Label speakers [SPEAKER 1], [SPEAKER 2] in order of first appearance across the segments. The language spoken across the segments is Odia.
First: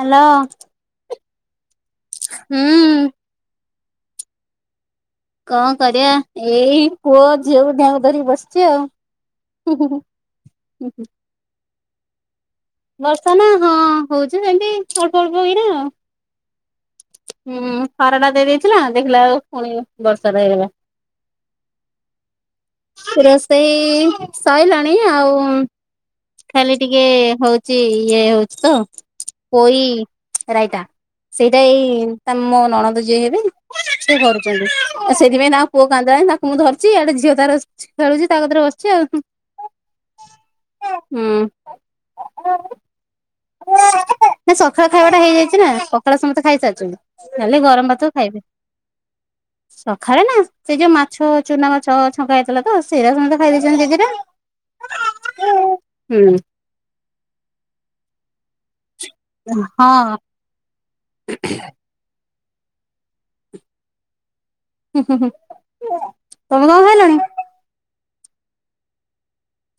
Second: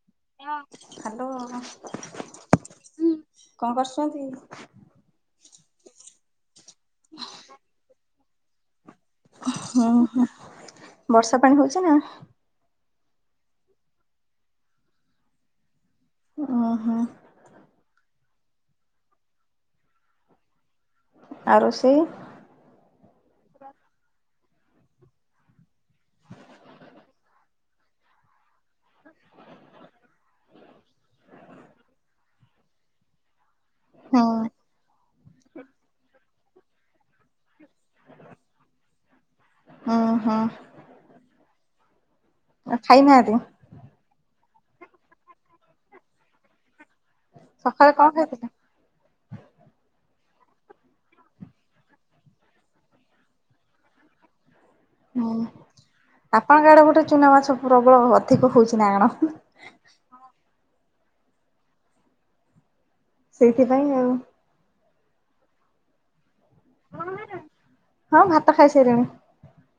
[SPEAKER 1] ହେଲୋ।
[SPEAKER 2] ହାଲୋ।
[SPEAKER 1] ହୁଁ,
[SPEAKER 2] କଣ କରୁଛନ୍ତି?
[SPEAKER 1] କଣ କରିବା? ଏଇ ପୁଅ ଝିଅ କୁ ଧ- ଧରିକି ବସିଛି ଆଉ।
[SPEAKER 2] ହଁ, ହଁ, ବର୍ଷା ପାଣି ହଉଛି ନା।
[SPEAKER 1] ବର୍ଷା ନା, ହଁ ହଉଛି ସେମିତି ଅଳ୍ପ ଅଳ୍ପ କିରା।
[SPEAKER 2] ଓ ହଁ।
[SPEAKER 1] ହୁଁ, ସାର ଟା ଦେଇଦେଇଥିଲା, ଦେଖିଲା ବେଳକୁ ପୁଣି ବର୍ଷାଟା ହେଇଗଲା।
[SPEAKER 2] ଆଉ ରୋଷେଇ?
[SPEAKER 1] ରୋଷେଇ ସଇଲାଣି ଆଉ ଖାଲି ଟିକେ ହଉଚି, ଇଏ ହଉଚି ତ ପୋଇ ରାଇତା। ସେଇଟା ଏଇ ମୋ ନଣଦ ଯିଏ ହେବ, ସିଏ
[SPEAKER 2] ହୁଁ
[SPEAKER 1] ଘରୁଛନ୍ତି। ଆଉ ସେଥିପାଇଁ ତାଙ୍କ ପୁଅ କାନ୍ଦିଲାଣି ତାକୁ ମୁଁ ଧରିଛି, ଇଆଡେ ଝିଅ ତାର ଖେଳୁଛି ତା କତିରେ ବସିଛି ଆଉ।
[SPEAKER 2] ହୁ ହଁ,।
[SPEAKER 1] ହୁଁ,।
[SPEAKER 2] ଖାଇନାହାନ୍ତି?
[SPEAKER 1] ସଖାଳ ଖାଇବାଟା ହେଇଯାଇଛି ନା, ସକାଳ ସମସ୍ତେ ଖାଇସାରିଛନ୍ତି। ଖାଲି, ଗରମ
[SPEAKER 2] ସକାଳେ କଣ
[SPEAKER 1] ଭାତକୁ
[SPEAKER 2] ଖାଇଥିଲେ?
[SPEAKER 1] ଖାଇବେ। ସକାଳେ ନା ସେ ଯୋଉ ମାଛ ଚୁନା ମାଛ ଛଙ୍କା ହେଇଥିଲା ତ, ସେଇରା ସମସ୍ତେ ଖାଇଦେଇଛନ୍ତି ଦି ଦି ଟା।
[SPEAKER 2] ହୁଁ ଆପଣଙ୍କ ଆଡେ ଗୋଟେ ଚୁନା ମାଛ ପ୍ରବଳ ଅଧିକ ହଉଚି ନା କଣ?
[SPEAKER 1] ହଁ।
[SPEAKER 2] ସେଇଥିପାଇଁ ଆଉ।
[SPEAKER 1] ହୁଁ- ହୁଁ -ହୁଁ ତମେ କଣ୍ ଖାଇଲଣି?
[SPEAKER 2] ହଁ ଭାତ ଖାଇସାଇଲିଣି।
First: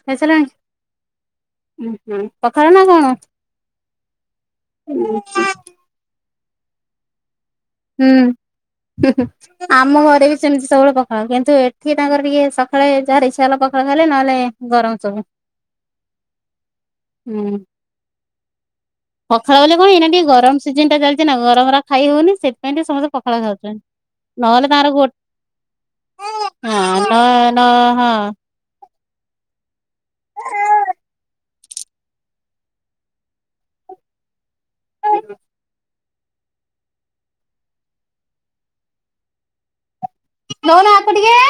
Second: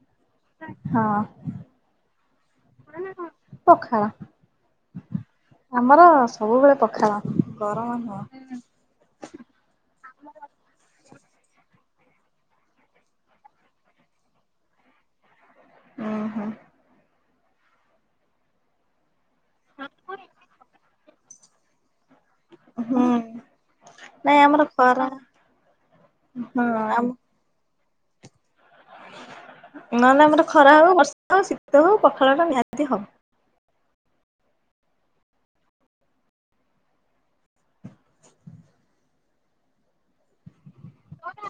[SPEAKER 1] ଖାଇସାଇଲଣି ହୁଁ -ପଖାଳ ନା କଣ?
[SPEAKER 2] ପଖାଳ।
[SPEAKER 1] ହୁ ହଁ।
[SPEAKER 2] ଆମର ସବୁବେଳେ ପଖାଳ। ଗରମ ନୁହଁ।
[SPEAKER 1] ହୁଁ- ହୁଁ-ହୁଁ। ଆମ ଘରେ ବି ସେମିତି ସବୁବେଳେ ପଖାଳ କିନ୍ତୁ ଏଠି ତାଙ୍କର ଟିକେ ସକାଳେ ଯାହାର ଇଚ୍ଛା ହେଲା ପଖାଳ ଖାଇଲେ ନହେଲେ ଗରମ୍ ସବୁ।
[SPEAKER 2] ଉହୁ।
[SPEAKER 1] ହୁଁ ପଖାଳ ବଲେ କଣ ଏଇନା ଟିକେ ଗରମ୍ ସିଜିନ୍ ଟା ଚାଲିଚି ନା ଗରମରା ଖାଇ ହଉନି ସେଥିପାଇଁ ଟିକେ
[SPEAKER 2] ହୁଁ
[SPEAKER 1] ସମସ୍ତେ ପଖାଳ ଖାଉଚନ୍ତି
[SPEAKER 2] ନାଇଁ ଆମର
[SPEAKER 1] ନହେଲେ ତାଙ୍କର
[SPEAKER 2] ଖରା
[SPEAKER 1] ଗୋଟ୍
[SPEAKER 2] ହଁ ଆଉ।
[SPEAKER 1] ନ- ହଁ।
[SPEAKER 2] ନହେଲେ ଆମର ଖରା ହଉ ବର୍ଷା ହଉ ଶୀତ ହଉ ପଖାଳ ଟା ନିହାତି ହବ।
[SPEAKER 1] [inaudible] ନଉନ ଆକୁ ଟିକିଏ।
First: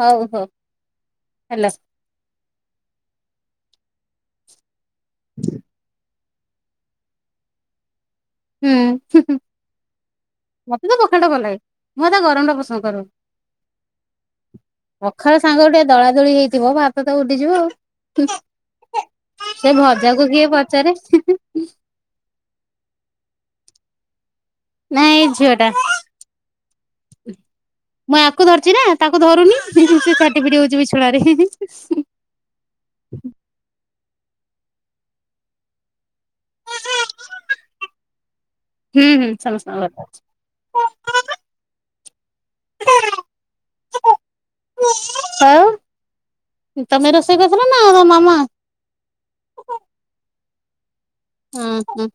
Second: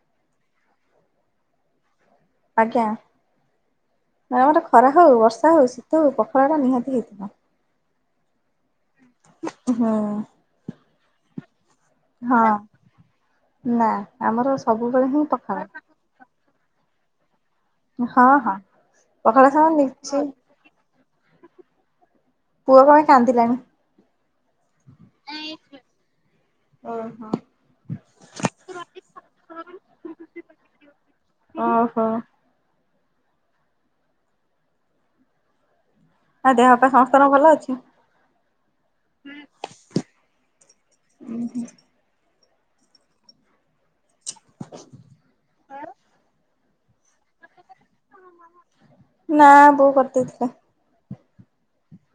[SPEAKER 1] ହଉ ହଉ ହାଲ।
[SPEAKER 2] ଆଜ୍ଞା ଆମର ଖରା ହଉ ବର୍ଷା ହଉ ଶୀତ ହଉ ପଖାଳଟା ନିହାତି ହେଇଥିବ।
[SPEAKER 1] ହୁଁ।
[SPEAKER 2] ଉଁ-ହଁ-ହଁ।
[SPEAKER 1] ମତେ ତ ପଖାଳଟା ଭଲଲାଗେ। ମତେ ଗରମ୍
[SPEAKER 2] ହଁ
[SPEAKER 1] ଟା ପସନ୍ଦ କରୁ
[SPEAKER 2] ନା ଆମର ସବୁବେଳେ ହିଁ
[SPEAKER 1] ପଖାଳ ସାଙ୍ଗଗୁ ଟିକେ ଦଳା ଦଳି ହେଇଥିବ ଭାତ ତ ଉଡିଯିବ ଆଉ। ହୁଁ
[SPEAKER 2] ହଁ ହଁ। ପଖାଳ
[SPEAKER 1] -ସେ
[SPEAKER 2] ସାଙ୍ଗରେ ନିଶ୍ଚି
[SPEAKER 1] ଭଜାକୁ କିଏ ପଚାରେ।
[SPEAKER 2] ପୁଅ କଣ ପାଇଁ କାନ୍ଦିଲାଣି।
[SPEAKER 1] ନାଇଁ ଏ ଝିଅ ଟା।
[SPEAKER 2] ଓହୋ।
[SPEAKER 1] ମୁଁ ୟାକୁ ଧରିଚି ନା ତାକୁ ଧରୁନି ହେଇଥିପାଇଁ ଛାଟିପିଟି ହଉଚି ବିଛଣାରେ।
[SPEAKER 2] ଓହୋ ଆ ଦେହ ପା ସମସ୍ତଙ୍କ ଭଲ ଅଛି।
[SPEAKER 1] ହୁଁ ହୁଁ
[SPEAKER 2] ଉଁ
[SPEAKER 1] ସମସ୍ତଙ୍କ ଭଲ ଅଛି।
[SPEAKER 2] ହୁଁ
[SPEAKER 1] ଆଁ ତମେ ରୋଷେଇ କରିଥିଲ ନା ତମ ମାମା?
[SPEAKER 2] ନା ବୋଉ କରିଦେଇଥିଲା।
[SPEAKER 1] ହଁ -ହୁଁ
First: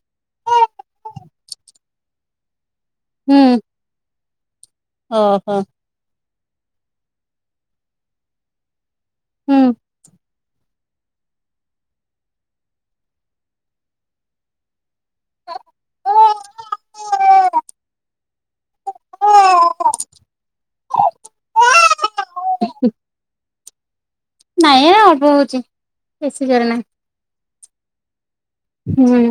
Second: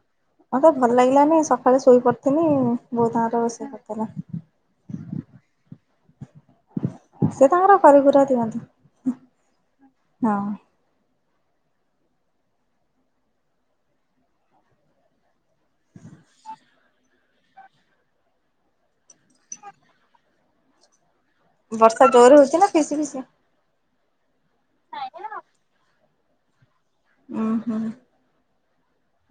[SPEAKER 2] ଆଉ ତ ଭଲ ଲାଗିଲାନି ସକାଳେ ଶୋଇପଡିଥିଲି ବଉ ତାଙ୍କର
[SPEAKER 1] ହୁଁ
[SPEAKER 2] ସେ ରୋଷେଇ କରିଦେଲେ।
[SPEAKER 1] ଓହୋ।
[SPEAKER 2] ସେ ତାଙ୍କର କରିକୁରା ଦିଅନ୍ତି।
[SPEAKER 1] ହୁଁ।
[SPEAKER 2] ହଁ।
[SPEAKER 1] [inaudible] ନାଇଁ
[SPEAKER 2] ବର୍ଷା ଜୋରରେ ହଉଛି ନା ଫିସି ଫିସି?
[SPEAKER 1] ନାଇଁ ଏ ଅଳ୍ପ ହଉଛି। ବେଶି ଜୋରେ ନାହିଁ।
[SPEAKER 2] ଉୁଁ -ହୁଁ।
[SPEAKER 1] ହୁଁ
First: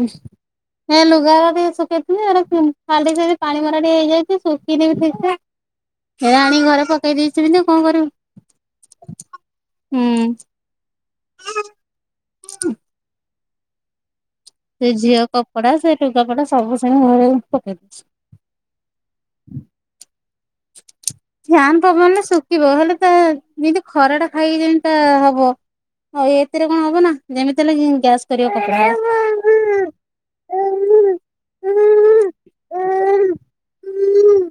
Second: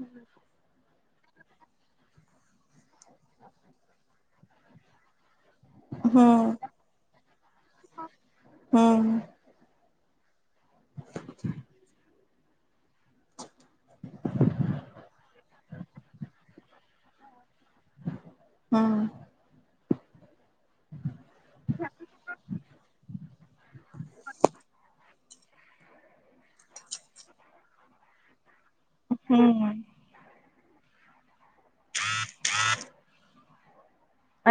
[SPEAKER 1] ହେଁ ଲୁଗା ଟିକେ ଶୁଖେଇଥିଲି, ଏଣେ [unintelligible] ପାଣି ମରା ଟିକେ ହେଇଯାଇଛି ଶୁଖୁନି ବି ଠିକ୍ ସେ
[SPEAKER 2] ହୁଁ
[SPEAKER 1] ହେରା ଆଣିକି ଘରେ ପକେଇ ଦେଇଚି। ତ କଣ କରିବୁ।
[SPEAKER 2] ହୁଁ
[SPEAKER 1] ହୁଁ- ଉଁ ସେ ଝିଅ କପଡା ସେ ଲୁଗାପଟା ସବୁ ସେମ ଘରେ ପକେଇ ଦଉଛି।
[SPEAKER 2] ହଁ
[SPEAKER 1] ଫ୍ୟାନ ପବନରେ ଶୁଖିବ। ହେଲେ ତା ଯେମିତି ଖରା ଟା ଖାଇକି ଯେମତା ହବ ହଇ ଏ ଏଥିରେ କଣ ହବ ନା? ଯେମିତି ହେଲେ ଗ୍ୟାସ କରିବ କପଡ଼ା।
[SPEAKER 2] ହୁଁ ହୁଁ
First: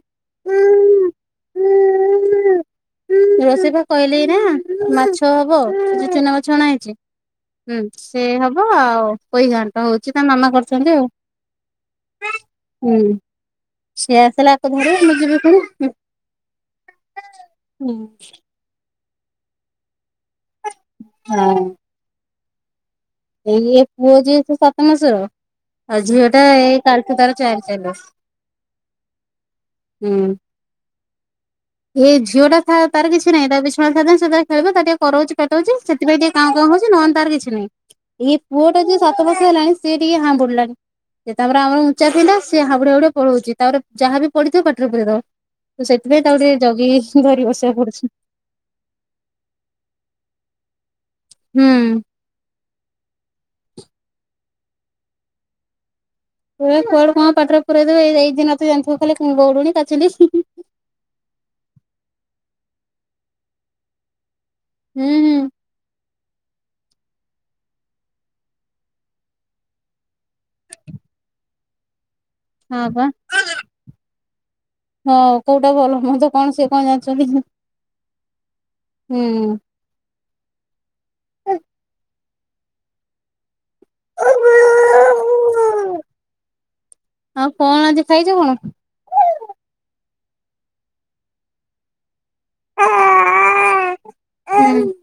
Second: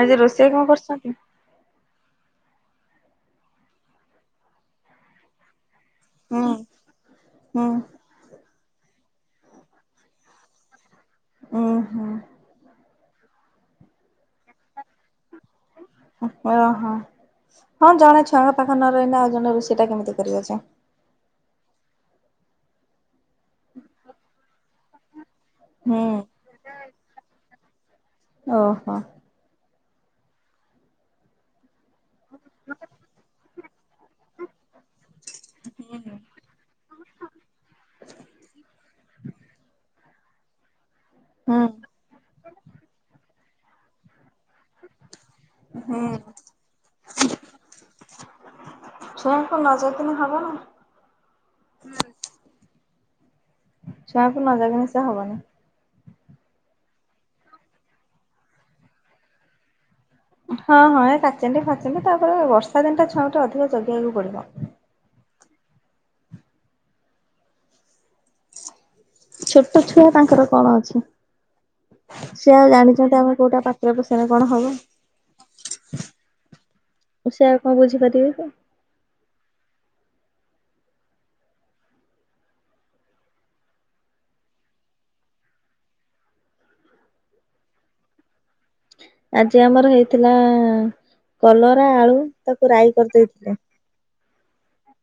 [SPEAKER 2] ଆଜି ରୋଷେଇ କଣ କରୁଛନ୍ତି?
[SPEAKER 1] ରୋଷେଇ ବା କହିଲେ ନା ମାଛ ହବ। ଯୋ ଚୁନାମାଛ
[SPEAKER 2] ହୁଁ
[SPEAKER 1] ଅଣା ହେଇଛି। ହୁଁ। ସେ ହବ ଆଉ ପୋଇ ଘାଣ୍ଟ ହଉଛି। ତା ମାମା କରୁଛନ୍ତି ଆଉ।
[SPEAKER 2] ଉଁ ହୁଁ।
[SPEAKER 1] ହୁଁ ସିଏ ଆସିଲା [unintelligible] ମୁଁ ଯିବି ପୁଣି
[SPEAKER 2] ଓହୋ।
[SPEAKER 1] ହୁଁ
[SPEAKER 2] ହଁ ଜଣେ ଛାଡ଼ ଖା ନ ରହିଲେ ଆଉ ଜଣେ ରୋଷେଇଟା କେମିତି କରିବ ଯେ?
[SPEAKER 1] ହଁ ଏଇ ପୁଅ ଯେହେତୁ ସାତ ମାସର।
[SPEAKER 2] ହୁଁ।
[SPEAKER 1] ଆଉ ଝିଅ ଟା ଏଇ କାଲିଠୁ ତାର ଚାରି ଚାଲିବ।
[SPEAKER 2] ଓହୋ।
[SPEAKER 1] ହୁଁ ଏ ଝିଅ ଟା ଥାଉ ତାର କିଛି ନାଇଁ। ତା ବି ସଦସୁଧାନ ସେ ଖେଳିବ ତା ଟିକେ କରାଉଛି ପେଟଉଛି
[SPEAKER 2] ହୁଁ
[SPEAKER 1] ସେଥିପାଇ ଟିକେ କାଁଉ କାଉଁ ହଉଛି ନହଲେ ତାର କିଛି ନାହିଁ। ଏଇ ପୁଅ ଟା ଯେ ସାତ ବର୍ଷ ହେଲାଣି ସି ଟିକେ ହମ୍ବୁଡ଼ିଲା। ସେ ତାପରେ ଆଉ ଉଁଚା ଥିଲା ସେ ହାମ୍ବୁଡ଼ି ହାମ୍ବୁଡ଼ି ପଳଉଚି। ତାପରେ ଯାହାବି ପଢିଥିବ ପାଟିରେ ପୁରେଇଦେବ। ତ
[SPEAKER 2] ହୁଁ।
[SPEAKER 1] ସେଥିପାଇଁ ତାକୁ ଟିକେ ଜଗିକି ଧରି ବସିବାକୁ ପଡୁଛି।
[SPEAKER 2] ଛୁଆଙ୍କୁ ନ ଜଗିଲେ ହବ।
[SPEAKER 1] ହୁଁ
[SPEAKER 2] ଛୁଆଙ୍କୁ ନଜଗିଲେ ସେ ହବନି।
[SPEAKER 1] କିଏ କୁଆଡ଼ୁ କଣ ପାଟରେ ପୁରଇ ଦେବ ଏଇଠି ନଥିବେ ଜାଣିଥିବ ଖାଲି ଗୈଡ଼ୁଣି କାଚିଣ୍ଡି
[SPEAKER 2] ହଁ, ହଁ ଏକାଚେଣ୍ଡି ଫାଚେଣ୍ଡି ତାପରେ ବର୍ଷା ଦିନଟା ଛୁଆଙ୍କୁ ଟିକେ ଅଧିକା ଜଗିବାକୁ ପଡ଼ିବ।
[SPEAKER 1] ହୁଁ, ହୁଁ।
[SPEAKER 2] ଛୋଟ ଛୁଆ ତାଙ୍କର କଣ ଅଛି? ସିଏ ଆଉ
[SPEAKER 1] ହଁ ପା
[SPEAKER 2] ଜାଣିଚନ୍ତି ଆମେ କୋଉଟା ପାଟିରେ ପସେଇଲେ କଣ ହବ?
[SPEAKER 1] ହଁ କୋଉଟା ଭଲ ମନ୍ଦ କଣ ସିଏ କଣ
[SPEAKER 2] ସେ
[SPEAKER 1] ଜାଣିଚନ୍ତି
[SPEAKER 2] ଆଉ କଣ ବୁଝିପାରିବେ କି?
[SPEAKER 1] ହୁଁ। ଆଉ କଣ ଆଜି ଖାଇଚ କଣ?
[SPEAKER 2] ଆଜି ଆମର ହେଇଥିଲା କଲରା ଆଳୁ ତାକୁ ରାଇ କରିଦେଇଥିଲେ।
[SPEAKER 1] ହୁଁ।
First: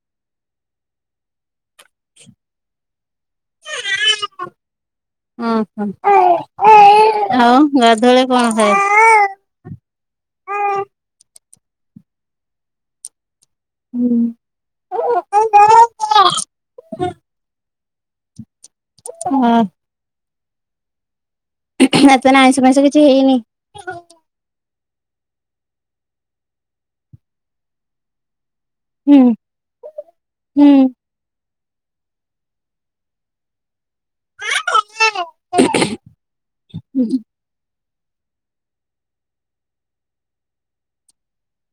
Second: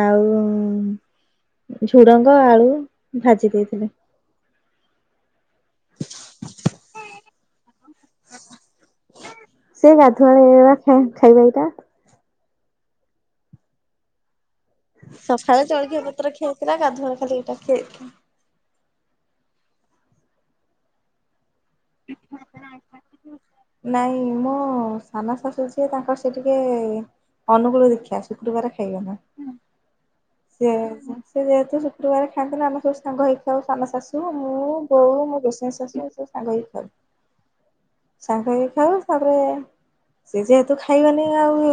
[SPEAKER 2] ଆଉ ଝୁଡ଼ଙ୍ଗ ଆଳୁ ଭାଜି ଦେଇଥିଲେ।
[SPEAKER 1] ଓହୋ ଆଉ ଗାଧୁଆଳେ କଣ ଖାଇବ?
[SPEAKER 2] ସେ ଗାଧୁଆବେଳେ ଏଇପା ଖାଇବା ଏଇଟା।
[SPEAKER 1] ହୁଁ।
[SPEAKER 2] ସକାଳେ ଜଳଖିଆ ପତ୍ର ଖିଆଇଥିଲା ଗାଧୁଆଳେ ଖାଲି ଏଇଟା ଖିଆଇଥିଲା।
[SPEAKER 1] ହଁ ଅଁ ତାହାନେ ଆଇଁଷ ଫାଇଁସ କିଛି ହେଇନି?
[SPEAKER 2] ନାଇଁ ମୋ ସାନ ଶାଶୁ ସିଏ, ତାଙ୍କର ସେଟିକେ ଅନୁକୂଳ ଦିକ୍ଷା, ଶୁକ୍ରବାର ଖାଇବେନି
[SPEAKER 1] ହୁଁ
[SPEAKER 2] ସିଏ
[SPEAKER 1] ହୁଁ।
[SPEAKER 2] ସେ ଯେହେତୁ ଶୁକ୍ରବାର ଖାଆନ୍ତି, ଆମେ ସବୁ ସାଙ୍ଗ ହେଇ ଖାଉ ସାନ ଶାଶୁ, ମୁଁ, ବୋଉ, ମୋ ଗୋସେଇଁ ଶାଶୁ ଆମେ ସବୁ ସାଙ୍ଗହୋଇ ଖାଉ। ସାଙ୍ଗହୋଇ ଖାଉ ତାପରେ ସେଯେହେତୁ ଖାଇବେନି ଆଉ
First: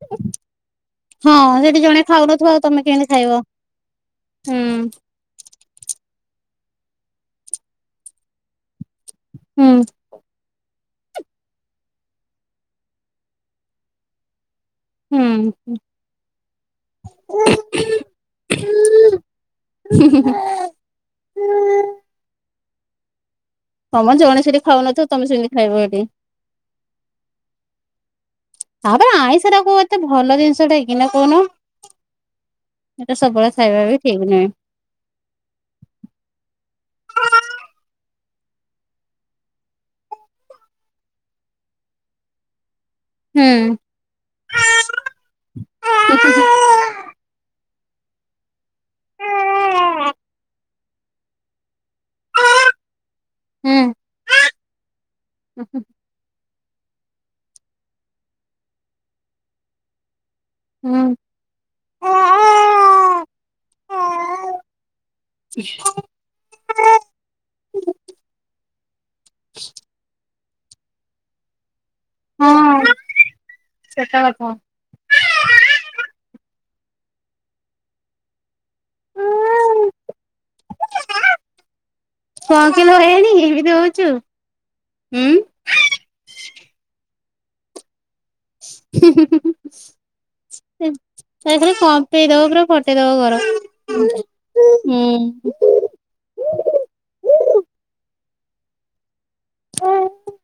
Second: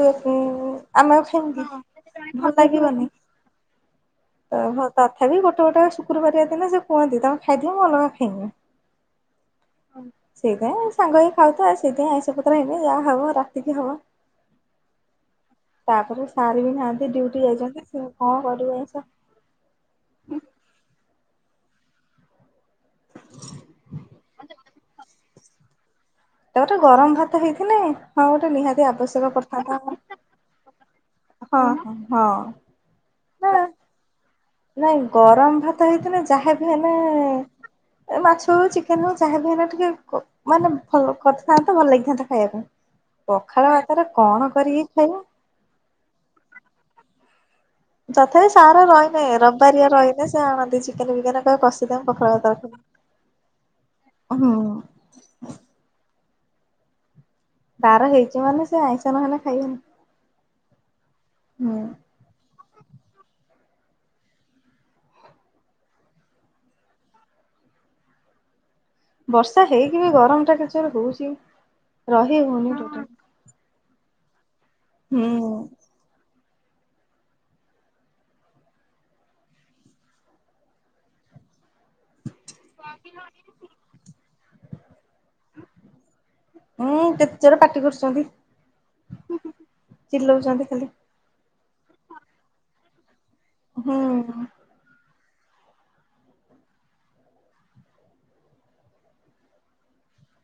[SPEAKER 2] ଆମେ ଆଉ ଖାଇବୁ
[SPEAKER 1] ହଁ
[SPEAKER 2] କି
[SPEAKER 1] ସେହେଠି ଜଣେ ଖାଉନଥିବ ଆଉ ତମେ କେମିତି ଖାଇବ? ହୁଁ
[SPEAKER 2] ଅଁ ହଁ ତା ତଥାପି ଗୋଟେ ଗୋଟେ ଶୁକ୍ରବାରିଆ ଦିନ ସେକୁହନ୍ତି ତମେ ଖାଇଦିଅ ମୁଁ ଅଲଗା ଖାଇମି।
[SPEAKER 1] ହୁଁ।
[SPEAKER 2] ସେଇଥିପାଇଁ ସାଙ୍ଗ ହେଇ ଖାଉତ, ଆଉ ସେଇଥିପାଇଁ ଆଇଁଷ ପତ୍ର ହବ, ଯାହା ହବ ରାତିକି ହବ।
[SPEAKER 1] ହୁଁ।
[SPEAKER 2] ତାପରେ ସାରବି ନାଆନ୍ତି ଡ୍ୟୁଟି ଯାଇଚନ୍ତି, କଣ କରିବୁ ଆଇଁଷ।
[SPEAKER 1] ହୁଁ ହୁଁ ହୁଁ ହୁ ହଁମ ଜଣେ ସେଠି ଖାଉନଥବ, ତମେ ସେମିତି ଖାଇବ ସେଠି?
[SPEAKER 2] ତାପରେ ଗରମ ଭାତ ହେଇଥିନେ ହଁ ଗୋଟେ ନିହାତି
[SPEAKER 1] ତାପରେ
[SPEAKER 2] ଆବଶ୍ୟକ
[SPEAKER 1] ଆଇଁଷଟା କୋଉ ଏତେ
[SPEAKER 2] ପଡ଼ିଥାନ୍ତା।
[SPEAKER 1] ଭଲ ଜିନିଷଟା କି ନା କହୁନ?
[SPEAKER 2] ହଁ ହଁ।
[SPEAKER 1] ଏଟା ସବୁବେଳେ
[SPEAKER 2] ନା
[SPEAKER 1] ଖାଇବାବି ଠିକ୍ ନୁହେଁ।
[SPEAKER 2] ନାଇଁ ଗରମ ଭାତ ହେଇଥିନେ ଯାହାବି ହେନେ ଏମାଛ ହଉ ଚିକେନ୍ ହଉ ଚାହିଁବି ହେନେ ଟିକେ କ ମାନେ ଭଲ କରିଥାନ୍ତା ଭଲ ଲାଗିଥାନ୍ତା ଖାଇବାପାଇଁ, ପଖାଳ ଭାତରେ କଣ କରିକି
[SPEAKER 1] ହୁଁ।
[SPEAKER 2] ଖାଇମୁ
[SPEAKER 1] [unintelligible]
[SPEAKER 2] ତଥାପି ସାର୍ ରହିନେ ରବିବାରିଆ ରହିନେଁ ସେ ଆଣନ୍ତି ଚିକେନ୍ ଫିକେନ୍ କହିବେ କଷିଦବ ମୁଁ ପଖାଳ ଭାତରେ [unintelligible] [inaudible]
[SPEAKER 1] ହୁଁ।
[SPEAKER 2] ଅଁ ହଁ।
[SPEAKER 1] [unintelligible]
[SPEAKER 2] ବାର ହେଇଚି ମାନେ, ସେଆଇଁଷ ନହେନେ ଖାଇବେନି, ହୁଁ।
[SPEAKER 1] [unintelligible]
[SPEAKER 2] ବର୍ଷା ହେଇକି ବି ଗରମ ଟା କେତେଯୋର ହଉଛି, ରହି ହଉନି ଟୋଟାଲୀ
[SPEAKER 1] ସେଟେବେଳେ କଣ? [unintelligible]
[SPEAKER 2] ହୁଁ ଉଁ
[SPEAKER 1] କଣ କିଲୋ ବାଇଆଣି ଏମିତି ହଉଛୁ, ଉଁ
[SPEAKER 2] ହୁଁ କେତେ ଜୋରେ ପାଟି କରୁଛନ୍ତି। ହୁଁ ହୁଁ ଚିଲଉଛନ୍ତି ଖାଲି।
[SPEAKER 1] ଏ ଥରେ କମ୍ପେଇପୁରା, ଫଟେଇଦବ
[SPEAKER 2] ହୁଁ।
[SPEAKER 1] ଘର। ଉଁ ଓ [unintelligible]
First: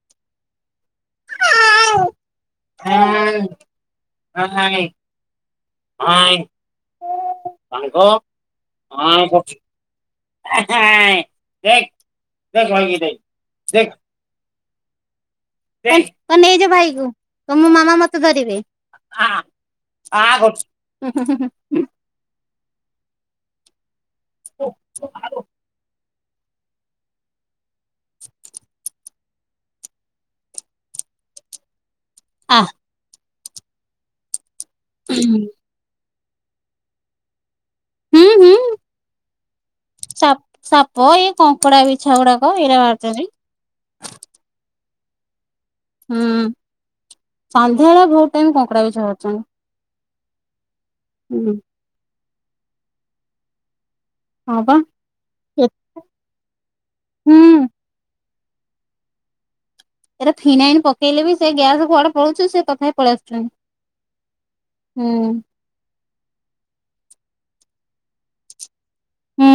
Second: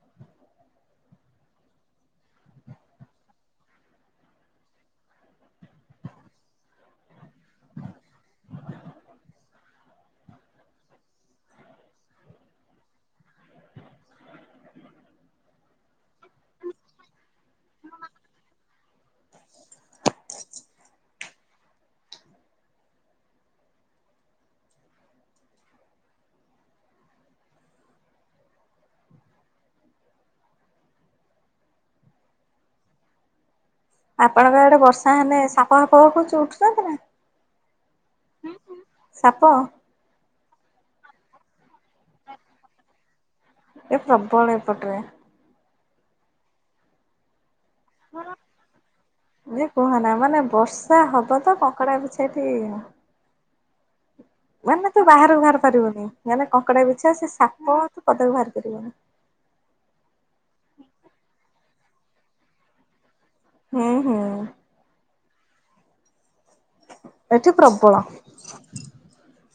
[SPEAKER 1] ହ ହଏ ହଏ। [unintelligible] ସାଙ୍ଗ [unintelligible] ଦେଖ ଦେଖ ଦେ ଦେଖ [unintelligible] ଏଇ ନେଇଯ ଭାଇ କୁ, ତମ ମୋ ମାମା ମତେ ଧରିବେ। ଆ କରୁଚି ହୁଁ ହୁଁ ହୁଁ। [unintelligible] ଆ
[SPEAKER 2] ଆପଣଙ୍କ ଆଡେ ବର୍ଷା ହେଲେ ସାପ ଫାପ ଖୁଛି ଉଠୁଛନ୍ତି ନା? ସାପ?
[SPEAKER 1] ସା ସାପ, ଏଇ କଙ୍କଡା ବିଛା ଗୁଡାକ ଏଇଟା ବାହାରୁ ଛନ୍ତି।
[SPEAKER 2] ଏ ପ୍ରବଳ ଏଇପଟରେ।
[SPEAKER 1] ହୁଁ, ସନ୍ଧ୍ୟା ବେଳେ ବହୁତ ଟାଇମ କଙ୍କଡା ବିଛା ବାହାରୁ ଛନ୍ତି।
[SPEAKER 2] ଯେ କୁହନା ମାନେ ବର୍ଷା ହବ ତ କଙ୍କଡ଼ା ବିଛା ଟି
[SPEAKER 1] ହଁ ପା
[SPEAKER 2] ମାନେ ତୁ ବାହାରକୁ ବାହାରି ପାରିବୁନି ମାନେ କଙ୍କଡା ବିଛା ସେ
[SPEAKER 1] ହୁଁ
[SPEAKER 2] ସାପ ତୁ ପଦାକୁ ବାହାରି ପାରିବୁନି।
[SPEAKER 1] ଏଇରା ଫିନାଇନ ପକେଇଲେ ବି ସେ ଗ୍ୟାସ କୁଆଡେ଼ ପଳଉଛୁ ସେ ତଥାପି ପଳିଆସୁଛନ୍ତି।
[SPEAKER 2] ହୁଁ ହୁଁ।
[SPEAKER 1] ହୁଁ।
[SPEAKER 2] ଏଠି ପ୍ରବଳ।
[SPEAKER 1] ହୁଁ।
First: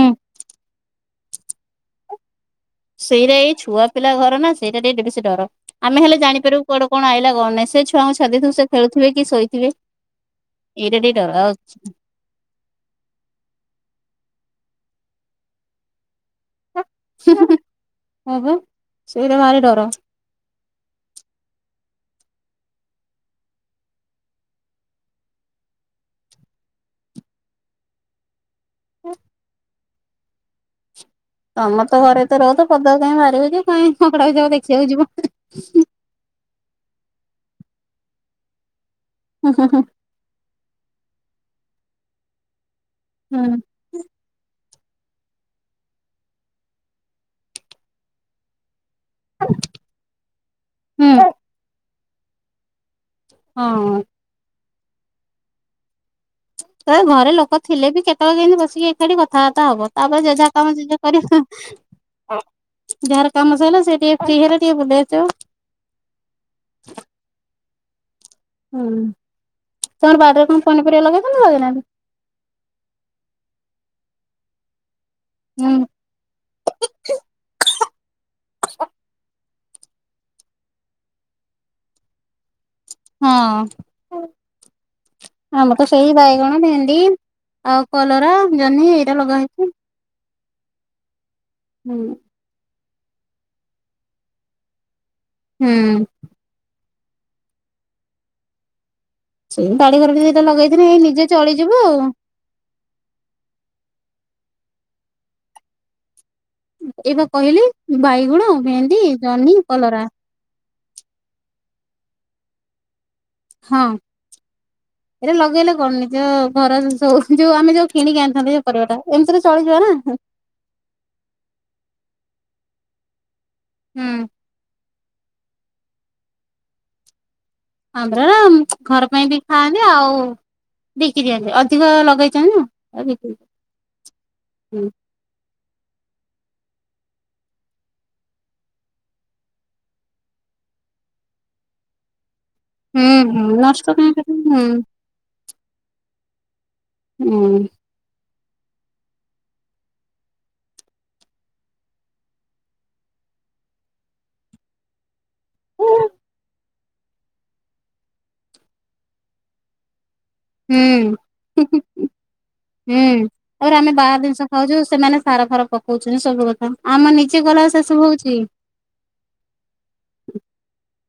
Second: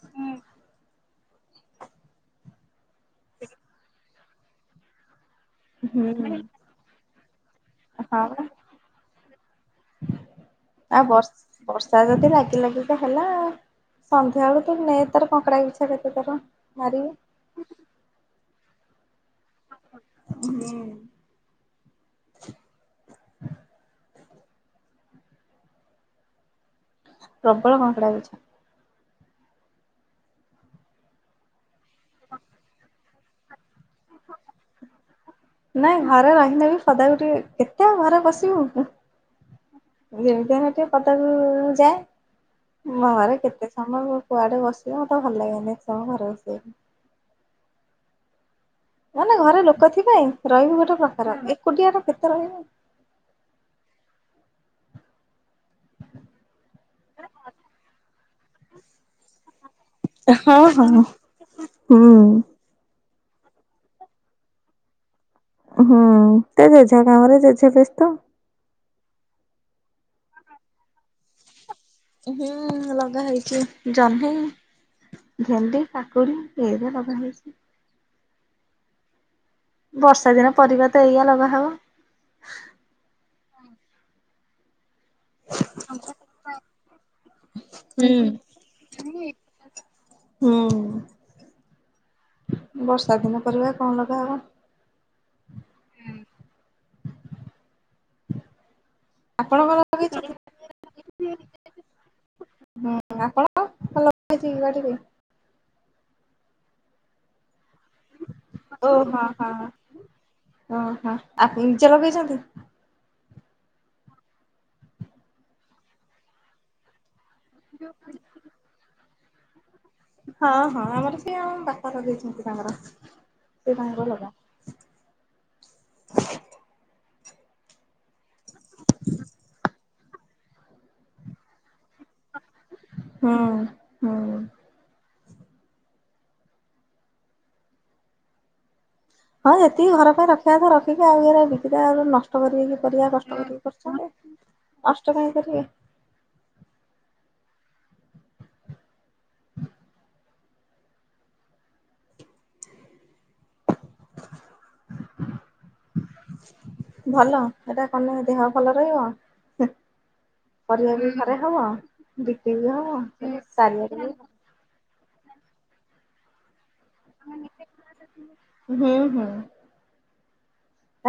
[SPEAKER 1] ସେଇରା ଏଇ ଛୁଆ ପିଲା ଘର ନା, ସେଇଟା ଟିକେ ବେଶୀ ଡର, ଆମେ
[SPEAKER 2] ହୁଁ
[SPEAKER 1] ହେଲେ
[SPEAKER 2] ହଁ
[SPEAKER 1] ଜାଣିପାରିବୁ କୁଆଡେ କଣ ଆଇଲା କଣ ନାଇ ସେ ଛୁଆଙ୍କୁ ଛାଡିଦେଇଥିବୁ, ସେ ଖେଳୁଥିବେ କି ଶୋଇଥିବେ? ଏଇଟା
[SPEAKER 2] ଆ
[SPEAKER 1] ଟିକେ
[SPEAKER 2] ବର୍ଷ,
[SPEAKER 1] ଡର
[SPEAKER 2] ବର୍ଷା ଯଦି ଲାଗିଲାଗି ସେ ହେଲା ସନ୍ଧ୍ୟାବେଳୁ ତୁ ନେଇ ତାର କଙ୍କଡ଼ା ବିିଛା କେତେ ଥର ମାରିବେ।
[SPEAKER 1] ହୁଁ ହୁଁ ଉଁ ହୁଁ ସେଇରା ଭାରି ଡର।
[SPEAKER 2] ହ [unintelligible] ପ୍ରବଳ କଙ୍କଡ଼ା ବିଛା।
[SPEAKER 1] ହୁଁ। ତମେ ତ ଘରେ ଭିତରେ ରହୁଛ ପଦା କାଇଁ ବାହାରିକି କାଇଁ କଙ୍କଡ଼ା ବିଛା କୁ ଦେଖିବାକୁ ଯିବ।
[SPEAKER 2] ନାଇଁ ଘରେ ରହିଲେବି ସଦାବେଳେ ଟିକେ କେତେ ଆଉ ଘରେ ବସିବୁ।
[SPEAKER 1] ହୁଁ [unintelligible]
[SPEAKER 2] ଯେମିତି ସେ [unintelligible] ତ ଯାଏ ମୋର
[SPEAKER 1] ହୁଁ
[SPEAKER 2] କେତେ ତମର କୁଆଡେ ବସିବ ମତେ ଭଲ ଲାଗେନ ଏତେ ସମ ଘରେ ବସିବାକୁ। ମାନେ ଘରେ ଲୋକ ଥିବେ ରହିବୁ ଗୋଟେ
[SPEAKER 1] ହୁଁ
[SPEAKER 2] ପ୍ରକାର ଏକୁଟିଆର କେତେ ରହିବୁ?
[SPEAKER 1] ହଁ। ତ ଘରେ ଲୋକ ଥିଲେ ବି କେତେବେଳେ କେମତି ବସ ସି ଏକାଠି କଥାବାର୍ତ୍ତା ହବ ତାପରେ ଯେଝା
[SPEAKER 2] ହଁ
[SPEAKER 1] କାମ ଯେଝା
[SPEAKER 2] ହଁ
[SPEAKER 1] କରିବ।
[SPEAKER 2] ହୁଁ
[SPEAKER 1] ଯାହାର କାମ ସରିଲା ସେ ଟିକେ ଫ୍ରି ହେଲେ ଟିକେ ବୁଲି ଆସିବ।
[SPEAKER 2] ହୁଁ ତ ଜେଝା କାମରେ ଜେଝା ବ୍ୟସ୍ତ।
[SPEAKER 1] ହୁଁ, ତମର ବାଡ଼ିରେ କଣ ପନିପରିବା ଲଗେଇଛନ୍ତି ନାଁ ଲଗେଇ ନାହାଁନ୍ତି?
[SPEAKER 2] ହୁଁ ଲଗା ହେଇଛି ଜହ୍ନି
[SPEAKER 1] ହୁଁ
[SPEAKER 2] ଭେଣ୍ଡି କା ପୁରୀ ଏଇଟା ଲଗା ହେଇଚି।
[SPEAKER 1] [unintelligible]
[SPEAKER 2] ବର୍ଷା ଦିନ ପରିବା ତ ଏଇଆ ଲଗାହବ।
[SPEAKER 1] ହଁ
[SPEAKER 2] [inaudible]
[SPEAKER 1] ଆମର ତ ସେଇ ବାଇଗଣ, ଭେଣ୍ଡି ଆଉ
[SPEAKER 2] ହୁଁ
[SPEAKER 1] କଲରା, ଜହ୍ନି ଏଇରା ଲଗାହେଇଚି।
[SPEAKER 2] ହୁଁ
[SPEAKER 1] ହୁଁ।
[SPEAKER 2] ବର୍ଷା ଦିନ ପରିବା କଣ ଲଗା ହବ?
[SPEAKER 1] ହୁଁ। ସେଇ
[SPEAKER 2] ଆପଣଙ୍କର
[SPEAKER 1] ବାଡିଘର ବି
[SPEAKER 2] ଲଗେଇଛନ୍ତି?
[SPEAKER 1] ଦିଇଟା ଲଗେଇଥିନେ ହେଇ ନିଜେ ଚଳିଯିବୁ ଆଉ।
[SPEAKER 2] ହୁଁ ଆପଣ କଣ ଲଗାହେଇଛିକି ବାଡ଼ିରେ?
[SPEAKER 1] ଏଇପା କହିଲି ବାଇଗଣ,
[SPEAKER 2] ଓ
[SPEAKER 1] ଭେଣ୍ଡି,
[SPEAKER 2] ହଁ
[SPEAKER 1] ଜହ୍ନି,
[SPEAKER 2] ହଁ।
[SPEAKER 1] କଲରା।
[SPEAKER 2] ଓହୋ, ଆପ୍ ନିଜେ ଲଗେଇଚନ୍ତି?
[SPEAKER 1] ହଁ, ଏରା ଲଗେଇଲେ କଣ, ନିଜ ଘର [unintelligible] ଯଉ ଆମେ ଯଉ କିଣିକି ଆଣିଥାନ୍ତେ ଜଉ ପରିବା ଟା ଏମତିରେ ଚଳିଯବ ନା।
[SPEAKER 2] ହଁ ହଁ, ଆମର ସେଇ ଆମ ବାପା ଲଗେଇଚନ୍ତି ତାଙ୍କର, ସେ ତାଙ୍କର
[SPEAKER 1] ହୁଁ
[SPEAKER 2] ଲଗା
[SPEAKER 1] ହଁ ପରା ଘର ପାଇଁ ବି ଖାଆନ୍ତି ଆଉ ବିକି ଦିଅନ୍ତି ଅଧିକ ଲ
[SPEAKER 2] ହୁଁ ହୁଁ।
[SPEAKER 1] ହୁଁ
[SPEAKER 2] ହଁ ଯେତିକି ଘର ପାଇଁ ରଖିବା କଥା ରଖିକି, ଆଉ ଏରା ବିକିଦେବା, ଆଉ ନଷ୍ଟ କରିବେ କି? ପରିବା କଷ୍ଟ
[SPEAKER 1] ହୁଁ
[SPEAKER 2] କରିକି
[SPEAKER 1] ନଷ୍ଟ କାହିଁ
[SPEAKER 2] କରିଚନ୍ତି,
[SPEAKER 1] କରିବୁ ହୁଁ
[SPEAKER 2] ନଷ୍ଟ କାଇଁ କରିବେ?
[SPEAKER 1] ହୁଁ।
[SPEAKER 2] [unintelligible]
[SPEAKER 1] ହୁଁ
[SPEAKER 2] ଭଲ ହେଟା କନେ ଦେହ ଭଲ ରହିବ? ହେଁ ପରିବା ବି
[SPEAKER 1] ହୁଁ
[SPEAKER 2] ଘରେ ହବ, [unintelligible] ବି ହବ, [unintelligible]
[SPEAKER 1] ଆଉ ଯଉ ସେମାନେ ସାର ଫାର ପକଉଚନ୍ତି ସବୁ କଥା, ଆମର ନିଜେ କଲା ବେଳକୁ ସେସବୁ ହଉଚି?
[SPEAKER 2] ହୁଁ ହୁଁ।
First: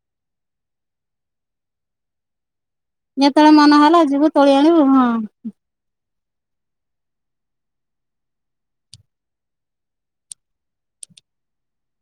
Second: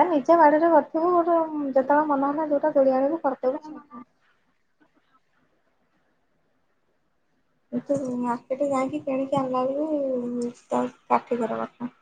[SPEAKER 2] ଏ ନିଜେ ବାଡିରେ କରିଥିବୁ ଗୋଟେ, ଯେତେବେଳେ ମନ ହେଲା ଯୋଉଟା ତୋଳି ଆଣିବୁ
[SPEAKER 1] ଯେତେବେଳେ ମନ
[SPEAKER 2] କରିଦବୁ
[SPEAKER 1] ହେଲା ଯିବୁ ତୋଳି ଆଣିବୁ, ହଁ।
[SPEAKER 2] ଏଠୁ ମାର୍କେଟ ଯାଇକି କିଣିକି ଆଣିଲା ବେଳକୁ ତା କାଠିକର କଥା।